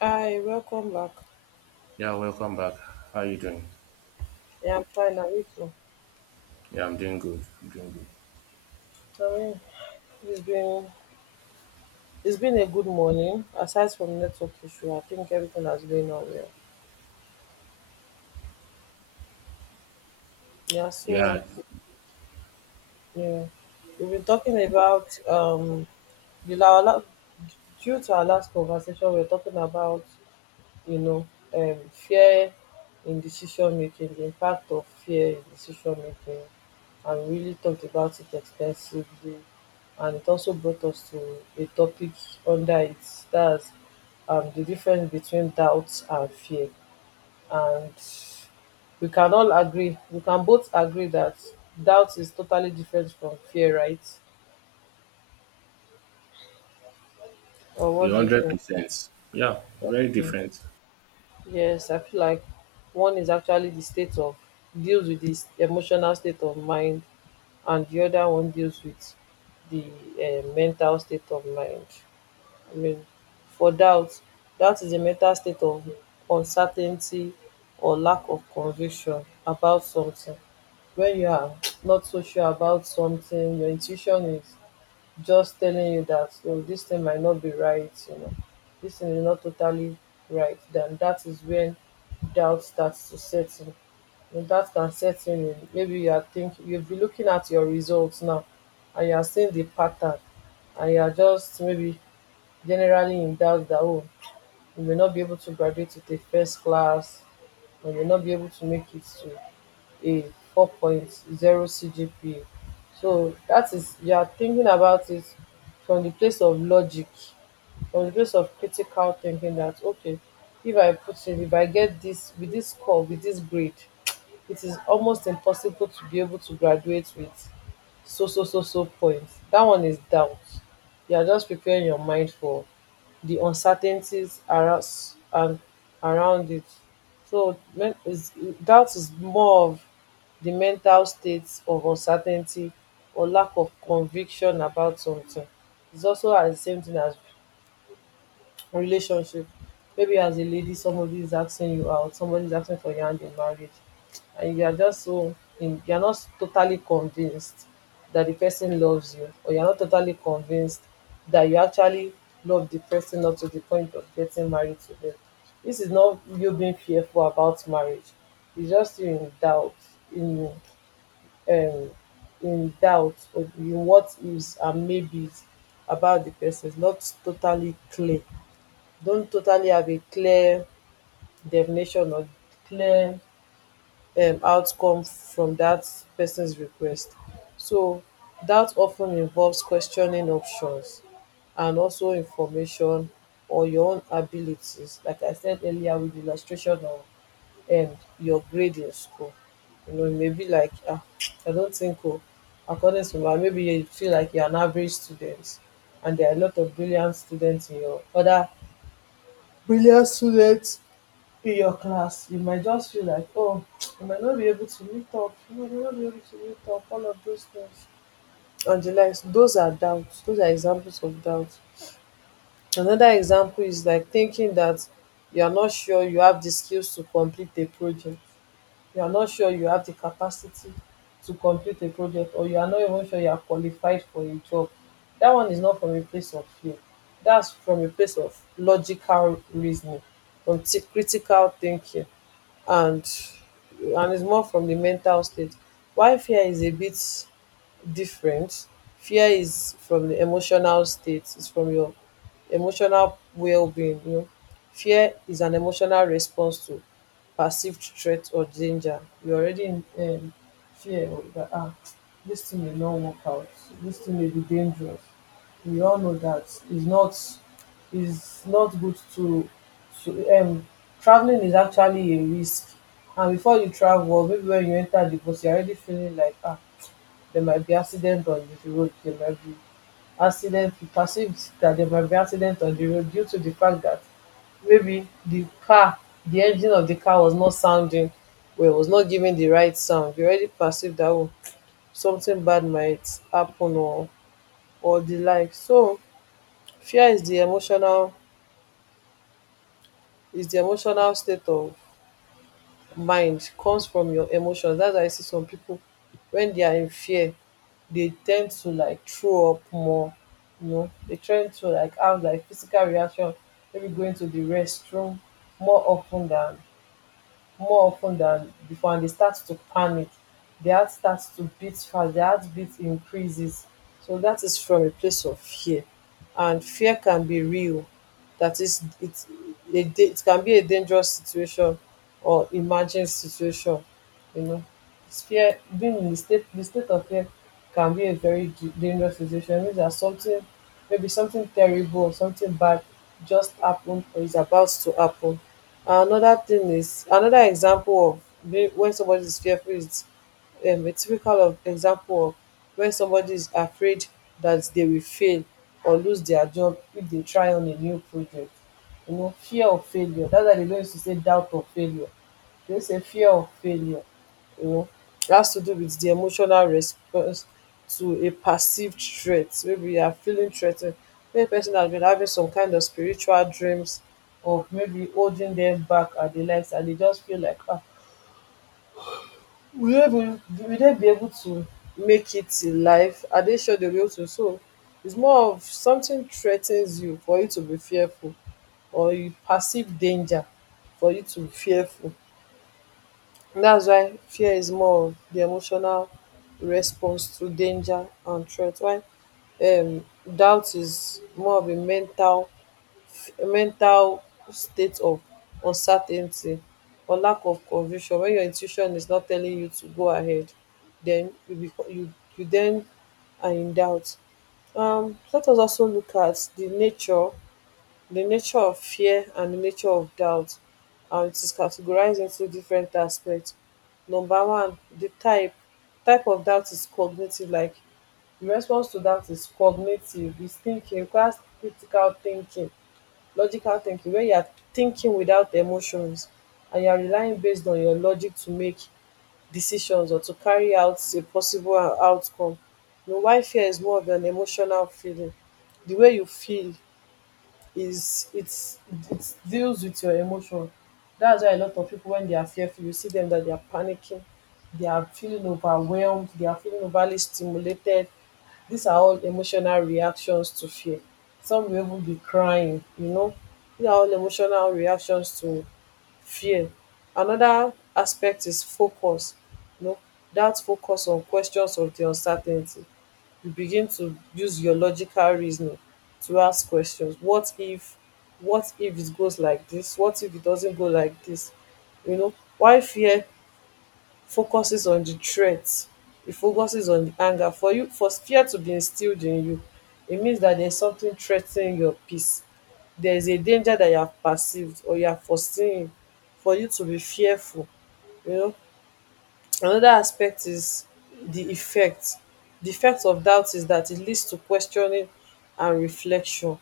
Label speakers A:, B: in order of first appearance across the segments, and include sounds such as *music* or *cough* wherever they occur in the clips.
A: Hi, welcome back.
B: Yeah, welcome back. How you doing?
A: Yeah, I'm fine. And you too?
B: Yeah, I'm doing good. I'm doing good.
A: Tell me, it's been it's been a good morning. Aside from network issue, I think everything has been on well. Yeah, so
B: Yeah,
A: yeah, we've been talking about the la- la- due to our last conversation, we are talking about you know fear in decision making, the impact of fear in decision making. And we really talked about it extensively. And it also brought us to a topic under it that's the difference between doubt and fear. And we can both agree that doubt is totally different from fear, right? Or
B: a
A: what do you
B: hundred
A: think?
B: percent. Yeah, very different.
A: Yes, I feel like one is actually the state of deals with this emotional state of mind, and the other one deals with the mental state of mind. I mean, for doubt doubt is a mental state of uncertainty or lack of conviction about something. When you are not so sure about something, your intuition is just telling you that, oh, this thing might not be right, you know, this thing is not totally right, then that is when doubt starts to set in. And that can set in maybe you are thinking you'll be looking at your results now, and you are seeing the pattern, and you are just maybe generally in doubt that, oh, you may not be able to graduate with a first class, or you may not be able to make it to a four point zero CGPA. So that is you are thinking about it from the place of logic, from the place of critical thinking, that okay, if I get this with this score, with this grade, it is almost impossible to be able to graduate with so so so so points. That one is doubt. You are just preparing your mind for the uncertainties around and around it So men is doubt is more of the mental state of uncertainty or lack of conviction about something. It's also at the same thing as relationship. Maybe as a lady, somebody is asking you out, somebody is asking for your hand in marriage, and you are just so you're not totally convinced that the person loves you, or you're not totally convinced that you actually love the person up to the point of getting married to them. This is not you being fearful about marriage, it's just you in doubt, in um in doubt or in what is and maybes about the person. It's not totally clear, don't totally have a clear definition or clear outcome from that person's request. So that often involves questioning options and also information or your own abilities. Like I said earlier, with the illustration of your grading score, you know, maybe like, ah, I don't think, oh, according to my, maybe you feel like you're an average student, and there are a lot of brilliant students in your class, you might just feel like, oh, *tsk* you might not be able to meet up, all of those things. And the likes, those are doubts, those are examples of doubts. Another example is like thinking that you are not sure you have the skills to complete a project, you are not sure you have the capacity to complete a project, or you are not even sure you are qualified for a job. That one is not from a place of fear, that's from a place of logical reasoning, from critical thinking, and and it's more from the mental state. Why fear is a bit different, fear is from the emotional state, it's from your emotional well-being, you know. Fear is an emotional response to perceived threat or danger. You're already in fear that, ah, this thing may not work out, this thing may be dangerous. We all know that is not is not good to to um traveling is actually a risk, and before you travel or maybe when you enter the bus, you're already feeling like, ah, there might be accident. You perceive that there might be accident on the road due to the fact that maybe the engine of the car was not sounding well, was not giving the right sound. You already perceive that, oh, something bad might happen, or the like. So fear is the emotional state of mind, comes from your emotions. That's why I see some people when they are in fear, they tend to like throw up more. You know, they tend to like have like physical reaction, maybe going to the restroom more often than more often than before, and they start to panic, their heart starts to beat fast, their heartbeat increases. So that is from a place of fear. And fear can be real, that is, it can be a dangerous situation or emergent situation, you know. It's fear. Being in the state of fear can be a very dangerous situation. It means that something, maybe something terrible or something bad just happened or is about to happen. Another thing is, another example of being when somebody is fearful is, a typical of example of when somebody is afraid that they will fail or lose their job if they try on a new project. You know, fear of failure. That's why they don't used to say doubt of failure. There's a fear of failure, you know, it has to do with the emotional response to a perceived threat. Maybe you are feeling threatened. Ten ed, maybe person has been having some kind of spiritual dreams of maybe holding them back at the likes, and they just feel like, ah, will they be able to make it in life? Are they sure they will be to? So it's more of something threatens you for you to be fearful, or you perceive danger for you to be fearful. That's why fear is more of the emotional response to danger and threat, while um, doubt is more of a mental state of uncertainty or lack of conviction. When your intuition is not telling you to go ahead, then you become you you then are in doubt. Let us also look at the nature of fear and the nature of doubt, and it is categorized into different aspects. Number one, the type. Type of doubt is cognitive, like the response to doubt is cognitive, it's thinking, requires critical thinking, logical thinking, where you are thinking without emotions, and you are relying based on your logic to make decisions or to carry out a possible outcome. You know, why fear is more of an emotional feeling. The way you feel is it's it deals with your emotion. That's why a lot of people when they are fearful, you see them that they are panicking, they are feeling overwhelmed, they are feeling overly stimulated. These are all emotional reactions to fear. Some will even be crying, you know. These are all emotional reactions to fear. Another aspect is focus, you know, that focus on questions of the uncertainty. You begin to use your logical reasoning to ask questions, what if, what if it goes like this what if it doesn't go like this, you know. Why fear focuses on the threat, it focuses on the anger. For you, for fear to be instilled in you, it means that there's something threatening your peace, there is a danger that you have perceived or you are foreseeing for you to be fearful, you know. Another aspect is the effect. The effect of doubt is that it leads to questioning and reflection.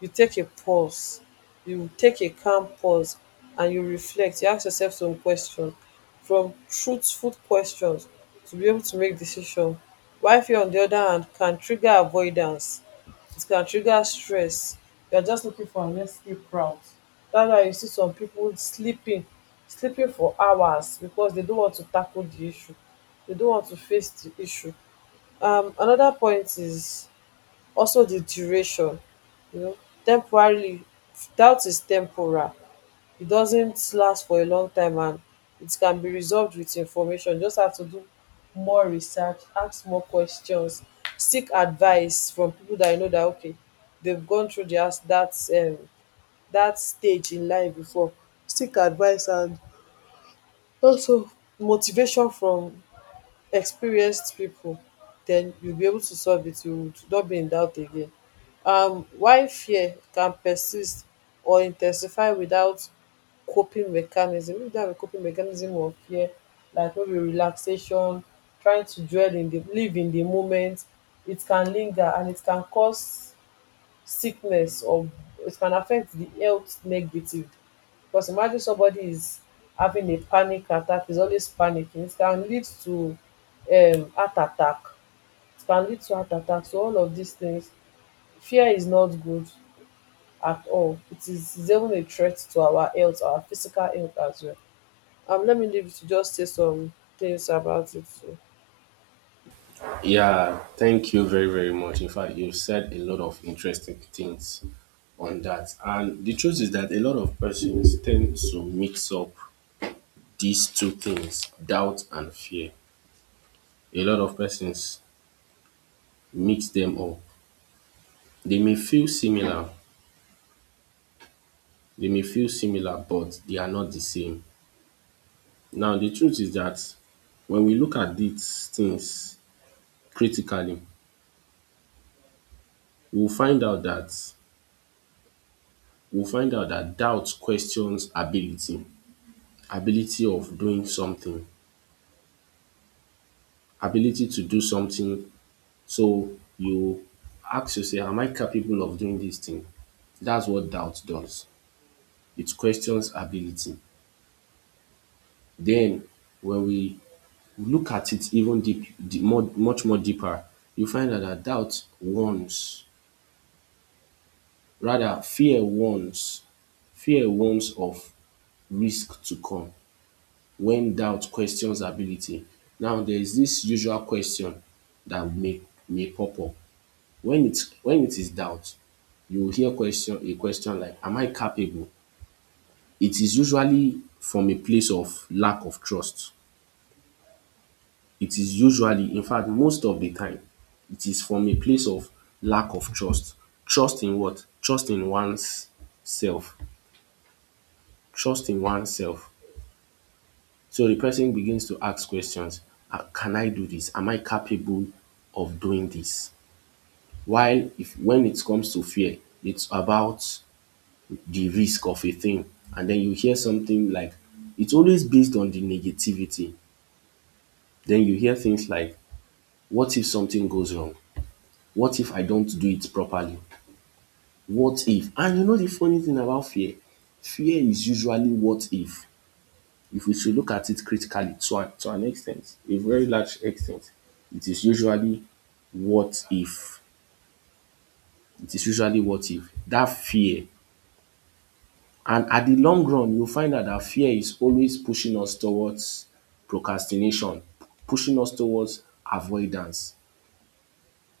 A: You take a pause, you take a calm pause, and you reflect. You ask yourself some questions, from truthful questions to be able to make decision. While fear on the other hand can trigger avoidance, it can trigger stress. You are just looking for an escape route. That's why you see some people sleeping for hours because they don't want to tackle the issue, they don't want to face the issue. Another point is also the duration, you know. Temporarily, doubt is temporal. It doesn't last for a long time, and it can be resolved with information. You just have to do more research, ask more questions, seek advice from people that you know that, okay, they've gone through the that that stage in life before. Seek advice, and also motivation from experienced people, then you will be able to solve it, you would not be in doubt again. Why fear can persist or intensify without coping mechanism, if you don't have a coping mechanism of fear like maybe relaxation, trying to dwell in the moment, it can linger and it can cause sickness, or it can affect the health negatively. Because imagine somebody is having a panic attack, is always panicking, it can lead to heart attack. It can lead to heart attack. So all of these things, fear is not good at all. It's even a threat to our health, our physical health as well. Let me leave you to just say some things about it too.
B: Yeah, thank you very very much. In fact, you said a lot of interesting things on that, and the truth is that a lot of persons tend to mix up these two things, doubt and fear. A lot of persons mix them up. They may feel similar. They may feel similar, but they are not the same. Now the truth is that when we look at these things critically, we will find out that we will find out that doubt questions ability. Ability of doing something, ability to do something, so you ask yourself, am I capable of doing this thing? That's what doubt does. It questions ability. Then when we look at it even deep deep more much more deeper, you find out dat doubt warns. Rather, fear warns of risk to come, when doubt questions ability. Now there is this usual question that may pop up. When it is doubt, you will hear question a question like, am I capable? It is usually from a place of lack of trust. It is usually, in fact most of the time, it is from a place of lack of trust. Trust in what? Trust in one's self. Trust in one's self. So the person begins to ask questions. "Ah, can I do this? Am I capable of doing this?" While if when it comes to fear, it's about the risk of a thing. And then you hear something like, it's always based on the negativity. Then you hear things like, what if something goes wrong? What if I don't do it properly? What if? And you know the funny thing about fear? Fear is usually what if. If we should look at it critically, to an extent, a very large extent, it is usually what if. It is usually what if. That fear, and at the long run you find that that fear is always pushing us towards procrastination, pushing us towards avoidance.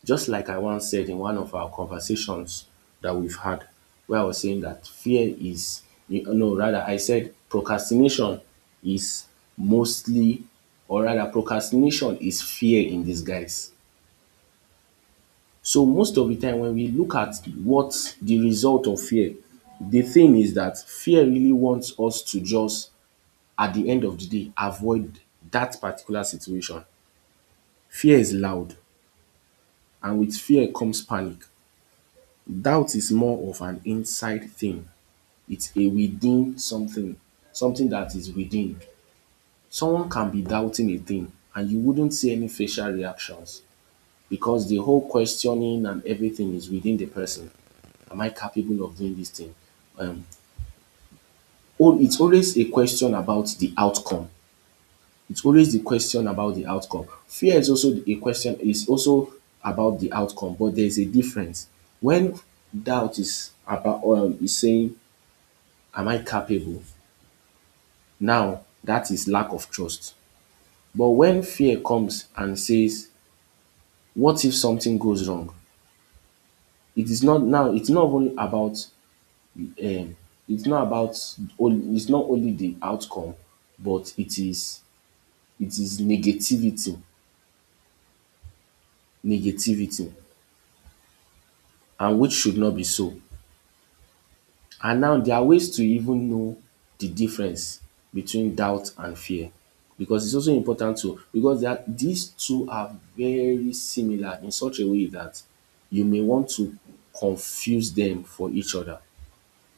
B: Just like I once said in one of our conversations that we've had, where I was saying that fear is, no, rather, I said procrastination is mostly, or rather, procrastination is fear in disguise. So most of the time, when we look at what the result of fear, the thing is that fear really wants us to just, at the end of the day, avoid that particular situation. Fear is loud, and with fear comes panic. Doubt is more of an inside thing. It's a within something, something that is within. Someone can be doubting a thing and you wouldn't see any facial reactions, because the whole questioning and everything is within the person. Am I capable of doing this thing? Um, oh, it's always a question about the outcome. It's always the question about the outcome. Fear is also a question, is also about the outcome, but there's a difference. When doubt is about, is saying, am I capable? Now that is lack of trust. But when fear comes and says, what if something goes wrong? It is not now, it's not only about, um it's not about it's not only the outcome, but it is negativity, negativity, and which should not be so. And now there are ways to even know the difference between doubt and fear, because it's also important to, because there are, these two are very similar in such a way that you may want to confuse them for each other.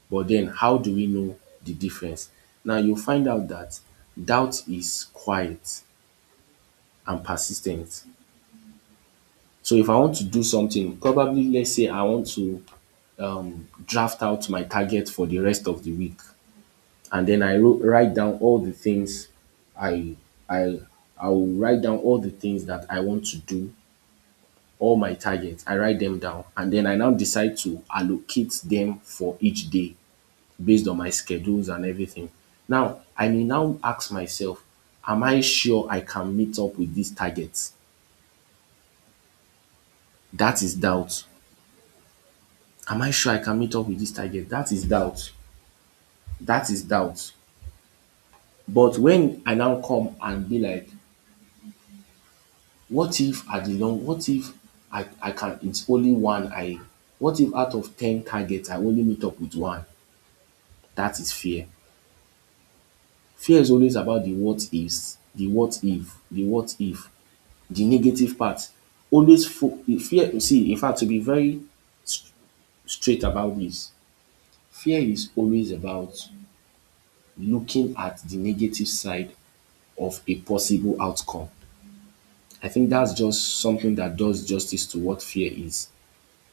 B: But then how do we know the difference? Now you find out that doubt is quiet and persistent. So if I want to do something, probably let's say I want to draft out my target for the rest of the week, and then I write down all the things I I I will write down all the things that I want to do, all my targets. I write them down, and then I now decide to allocate them for each day based on my schedules and everything. Now I may now ask myself, am I sure I can meet up with these targets? That is doubt. Am I sure I can meet up with this target? That is doubt. That is doubt. But when I now come and be like, What if at the long what if I I can it's only one I what if out of ten targets I only meet up with one? That is fear. Fear is always about the what ifs, the what if, the what if, the negative part. Always fo fear see in fact, to be very straight about this, fear is always about looking at the negative side of a possible outcome. I think that's just something that does justice to what fear is.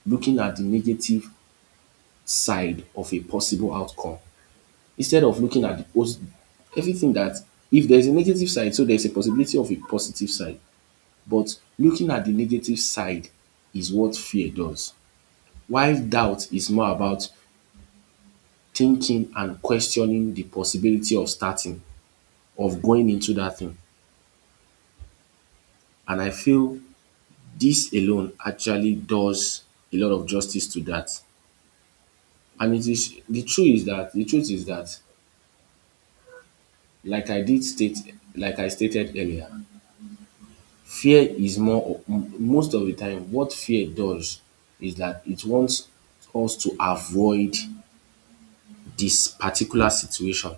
B: Looking at the negative side of a possible outcome, instead of looking at the pos everything that, if there's a negative side, so there's a possibility of a positive side, but looking at the negative side is what fear does, while doubt is more about thinking and questioning the possibility of starting of going into that thing. And I feel this alone actually does a lot of justice to that. And it is, the truth is that like I did state like I stated earlier, Fear is more most of the time, what fear does is that it wants us to avoid this particular situation,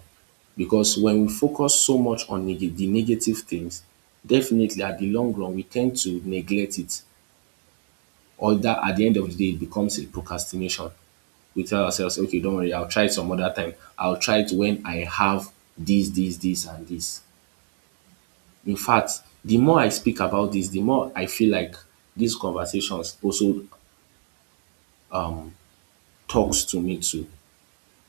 B: because when we focus so much on nega the negative things, definitely at the long run we tend to neglect it, or that at the end of the day it becomes a procrastination. We tell ourselves, okay, don't worry, I'll try it some other time. I'll try it when I have this, this, this, and this. In fact, the more I speak about this, the more I feel like these conversations also talks to me too.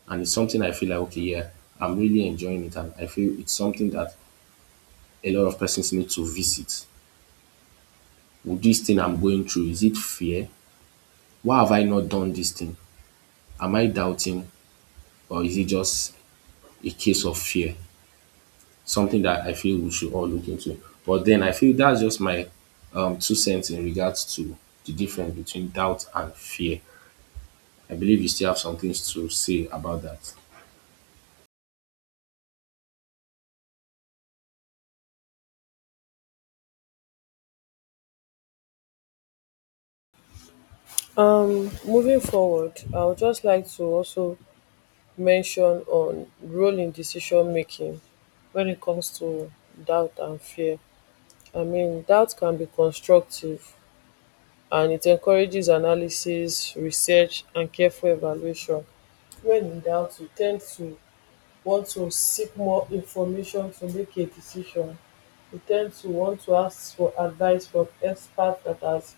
B: And it's something I feel like, okay, yeah, I'm really enjoying it. And I feel it's something that a lot of persons need to visit. With this thing I'm going through, is it fear? Why have I not done this thing? Am I doubting? Or is it just a case of fear? Something that I feel we should all look into. But then I feel that's just my two cents in regards to the difference between doubt and fear. I believe you still have some things to say about that.
A: Moving forward, I would just like to also mention on role in decision making when it comes to doubt and fear. I mean, doubt can be constructive and it encourages analysis, research, and careful evaluation. When in doubt, you tend to want to seek more information to make a decision. You tend to want to ask for advice from experts that has,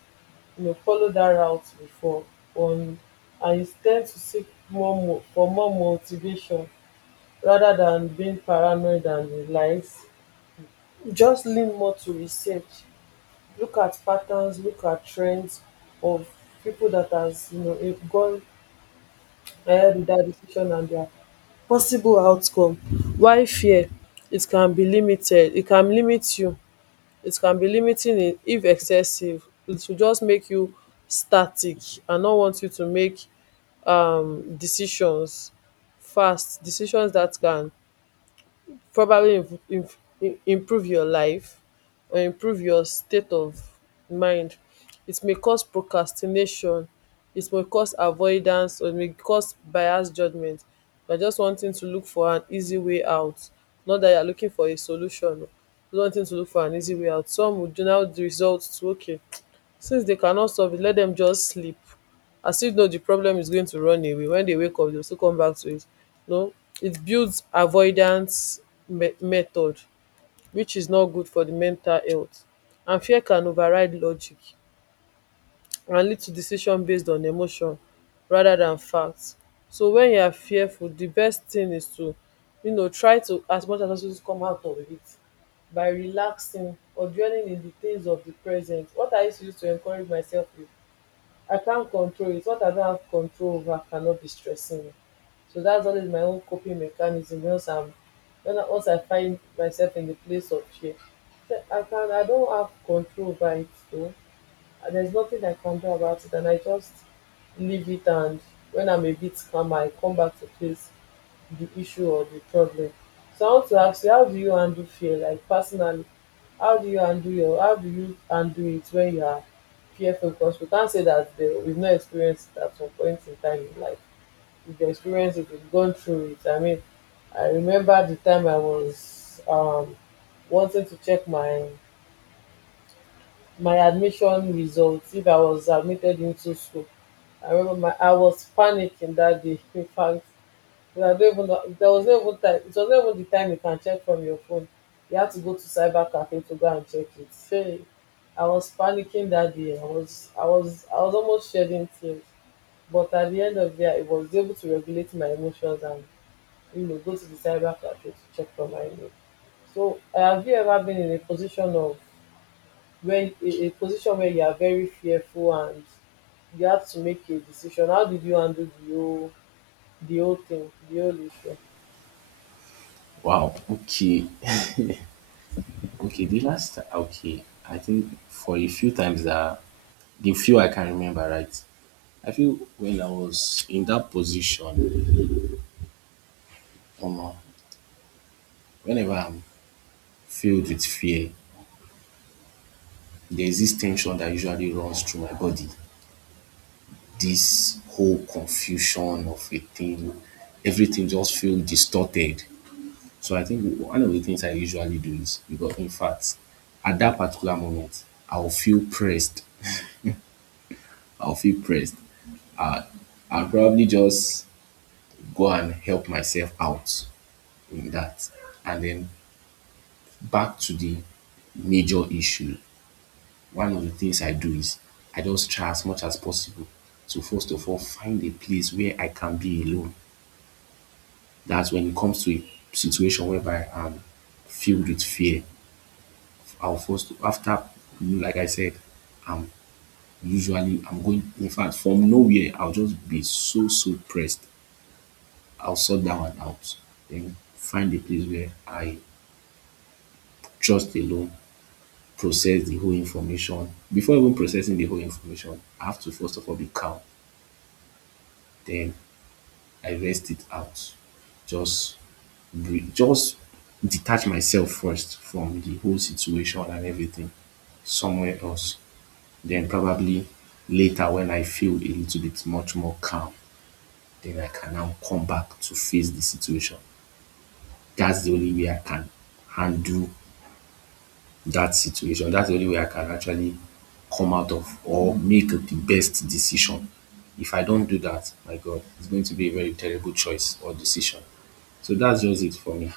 A: you know, followed that route before, on, and you tend to seek more for more motivation rather than being paranoid and relies. Just lean more to research, look at patterns, look at trends of people that has, you know, gone ahead with that decision and their possible outcome. Why fear? It can be limited. It can limit you. It can be limiting if excessive. It will just make you static and not want you to make decisions fast. Decisions that can probably improve your life or improve your state of mind. It may cause procrastination, it may cause avoidance, or it may cause biased judgment. You're just wanting to look for an easy way out, not that you're looking for a solution. You're wanting to look for an easy way out. Some would now result to, okay, since they cannot solve it, let them just sleep as if no, the problem is going to run away when they wake up. They'll still come back to it. No, it builds avoidance method, which is not good for the mental health. And fear can override logic and lead to decision based on emotion rather than facts. So when you are fearful, the best thing is to, you know, try to as much as possible to come out of it by relaxing or dwelling in the things of the present. What I used to use to encourage myself with: I can't control it. What I don't have control over cannot be stressing me. So that's always my own coping mechanism. Once I find myself in the place of fear, so I can, I don't have control over it though. There's nothing I can do about it, and I just leave it. And when I'm a bit calmer, I come back to face the issue or the problem. So I want to ask you, how do you handle fear, like, personally? How do you handle it when you are fearful? Because we can't say that the, we've not experienced it at some point in time in life. We've experienced it, we've gone through it. I mean, I remember the time I was wanting to check my admission results if I was admitted into school. I remember my I was panicking that day. *laughs* In fact, because I don't even know, there was no even time. It was not even the time you can check from your phone. You had to go to cyber cafe to go and check it. Hey, I was panicking that day. I was almost shedding tears. But at the end of the day, I was able to regulate my emotions and, you know, go to the cyber cafe to check for my name. So, have you ever been in a position of when a position where you are very fearful and you have to make a decision? How did you handle the whole thing, the whole issue?
B: Wow. Okay. Okay. The last okay, I think for a few times that the few I can remember, right? I feel when I was in that position, um, whenever I'm filled with fear, there's this tension that usually runs through my body. This whole confusion of a thing, everything just feels distorted. So I think one of the things I usually do is, because in fact, at that particular moment, I'll feel pressed. I'll feel pressed. I'll probably just go and help myself out in that. And then back to the major issue. One of the things I do is I just try as much as possible to first of all find a place where I can be alone. That's when it comes to a situation whereby I'm filled with fear. I'll first, after like I said, I'm usually, I'm going, in fact, from nowhere, I'll just be so, so pressed. I'll sort that one out, then find a place where I just alone process the whole information. Before even processing the whole information, I have to first of all be calm. Then I rest it out. Just breathe, just detach myself first from the whole situation and everything somewhere else. Then probably later when I feel a little bit much more calm, then I can now come back to face the situation. That's the only way I can handle that situation. That's the only way I can actually come out of or make the best decision. If I don't do that, my God, it's going to be a very terrible choice or decision. So that's just it for me.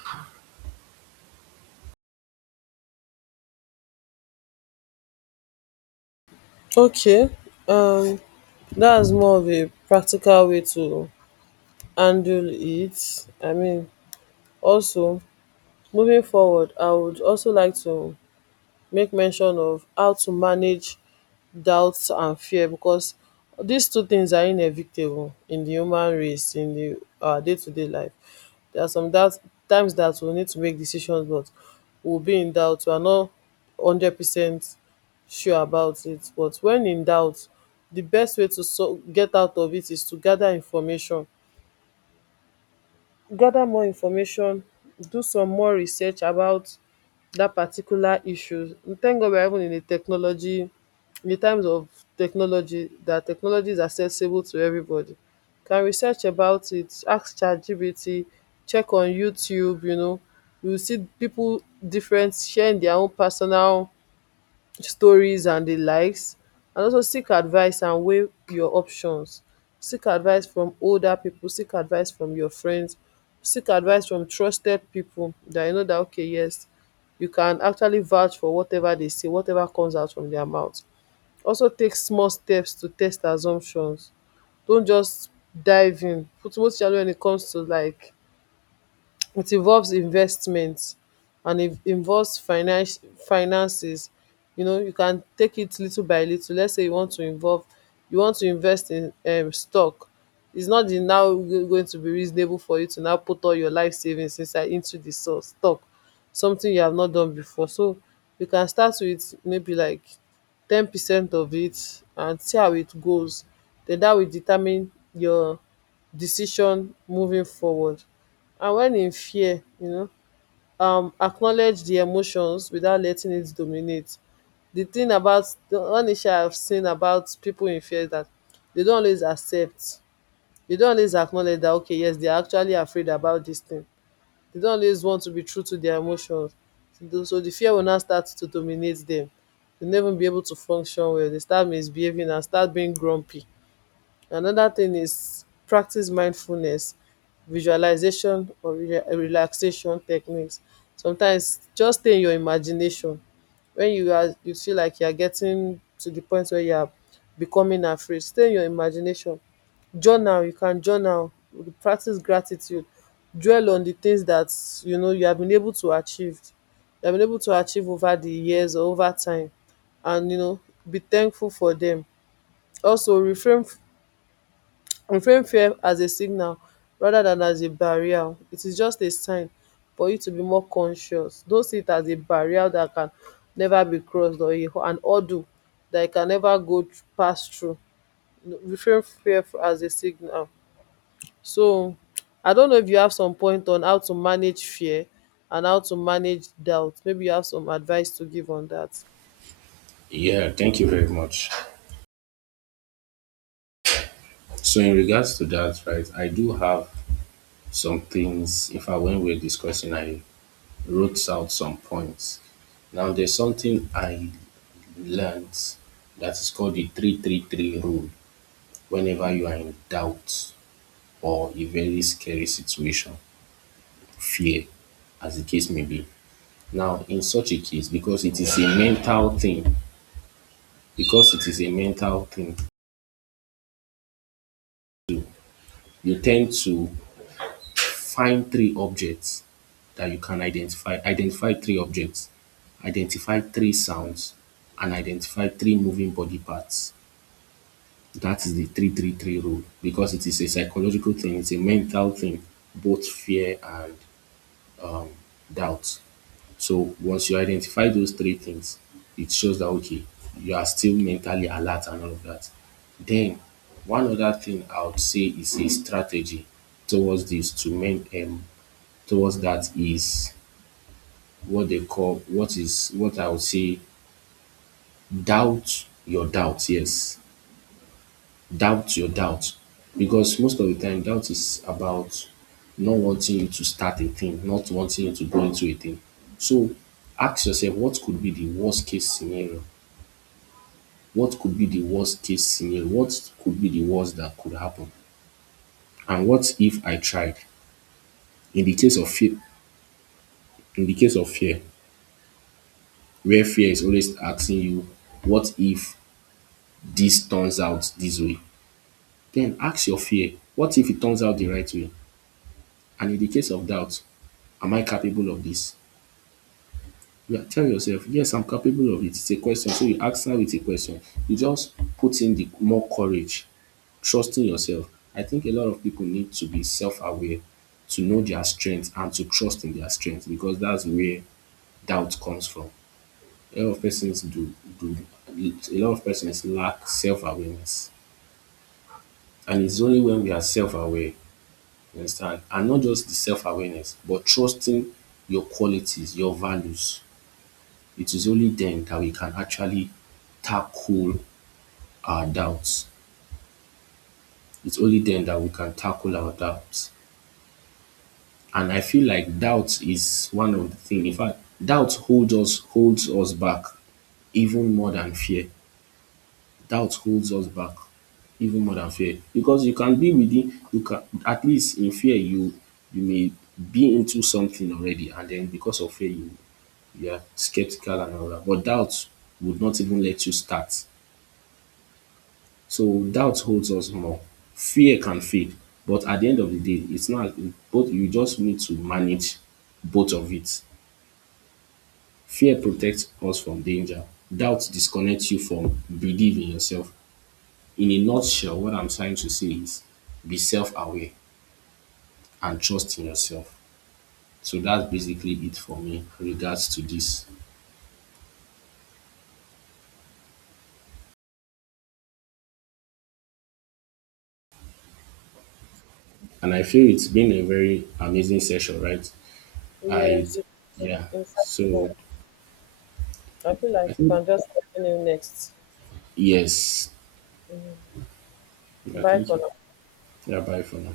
A: Okay, um, that's more of a practical way to handle it. I mean, also moving forward, I would also like to make mention of how to manage doubts and fear, because these two things are inevitable in the human race, in the our day to day life. There are some doubt times that we need to make decisions, but we'll be in doubt, we are not 100% sure about it. But when in doubt, the best way to so get out of it is to gather information, gather more information, do some more research about that particular issue. Thank God we're even in a technology, in the times of technology, that technology is accessible to everybody. Can research about it, ask ChatGPT, check on YouTube, you know, you will see people different sharing their own personal stories and the likes. And also seek advice and weigh your options, seek advice from older people, seek advice from your friends, seek advice from trusted people that you know that, okay, yes, you can actually vouch for whatever they say, whatever comes out from their mouth. Also take small steps to test assumptions, don't just dive in. Put most challenge when it comes to like it involves investment and it involves finance, finances, you know, you can take it little by little. Let's say you want to involve, you want to invest in stock, it's not the now going to be reasonable for you to now put all your life savings inside into the stock, something you have not done before. So you can start with maybe like 10% of it and see how it goes, then that will determine your decision moving forward. And when in fear, you know, acknowledge the emotions without letting it dominate. The thing about the one issue I have seen about people in fear is that they don't always accept, they don't always acknowledge that, okay, yes, they are actually afraid about this thing. They don't always want to be true to their emotions, so the fear will now start to dominate them. They'll never be able to function well. They start misbehaving and start being grumpy. Another thing is practice mindfulness, visualization, or relaxation techniques. Sometimes just stay in your imagination. When you are you feel like you are getting to the point where you are becoming afraid, stay in your imagination. Journal, you can journal, practice gratitude, dwell on the things that, you know, you have been able to achieve. You have been able to achieve over the years or over time, and, you know, be thankful for them. Also refrain reframe fear as a signal rather than as a barrier. It is just a sign for you to be more conscious. Don't see it as a barrier that can never be crossed, or a, an hurdle that you can never pass through. Reframe fear as a signal. So I don't know if you have some point on how to manage fear and how to manage doubt, maybe you have some advice to give on that.
B: Yeah, thank you very much. So in regards to that, right, I do have some things. If I When we're discussing, I wrote out some points. Now there's something I learnt that is called the 333 rule. Whenever you are in doubt or a very scary situation, fear, as the case may be. Now, in such a case, because it is a mental thing, because it is a mental thing, you tend to find three objects that you can identify. Identify three objects, identify three sounds, and identify three moving body parts. That is the 333 rule, because it is a psychological thing, it's a mental thing, both fear and doubt. So once you identify those three things, it shows that okay, you are still mentally alert and all of that. Then one other thing I would say is a strategy towards this to men towards that is what they call what is what I would say, doubt your doubt. Yes, doubt your doubt, because most of the time doubt is about not wanting you to start a thing, not wanting you to go into a thing. So ask yourself, what could be the worst case scenario? What could be the worst case scenario? What could be the worst that could happen? And what if I tried? In the case of fear, in the case of fear, where fear is always asking you, what if this turns out this way? Then ask your fear, what if it turns out the right way? And in the case of doubt, am I capable of this? Yeah, tell yourself, yes, I'm capable of it. It's a question. So you ask her with a question. You just put in the more courage, trusting yourself. I think a lot of people need to be self aware, to know their strength and to trust in their strength, because that's where doubt comes from. A lot of persons do, do a lot of persons lack self awareness. And it's only when we are self aware. You understand? And not just the self-awareness, but trusting your qualities, your values. It is only then that we can actually tackle our doubts. It's only then that we can tackle our doubts. And I feel like doubt is one of the things. In fact, doubt holds us back even more than fear. Doubt holds us back even more than fear. Because you can at least, in fear, you may be into something already, and then because of fear you are skeptical and all that. But doubt would not even let you start. So doubt holds us more. Fear can fade, but at the end of the day, it's not both, you just need to manage both of it. Fear protects us from danger. Doubt disconnects you from believing yourself. In a nutshell, what I'm trying to say is be self-aware and trust in yourself. So that's basically it for me regards to this. And I feel it's been a very amazing session, right? I,
A: Yes, it's
B: yeah.
A: insightful.
B: So
A: I feel like
B: I
A: you
B: think
A: can just continue next.
B: yes. Yeah,
A: Bye for
B: thank you.
A: now.
B: Yeah. Bye for now.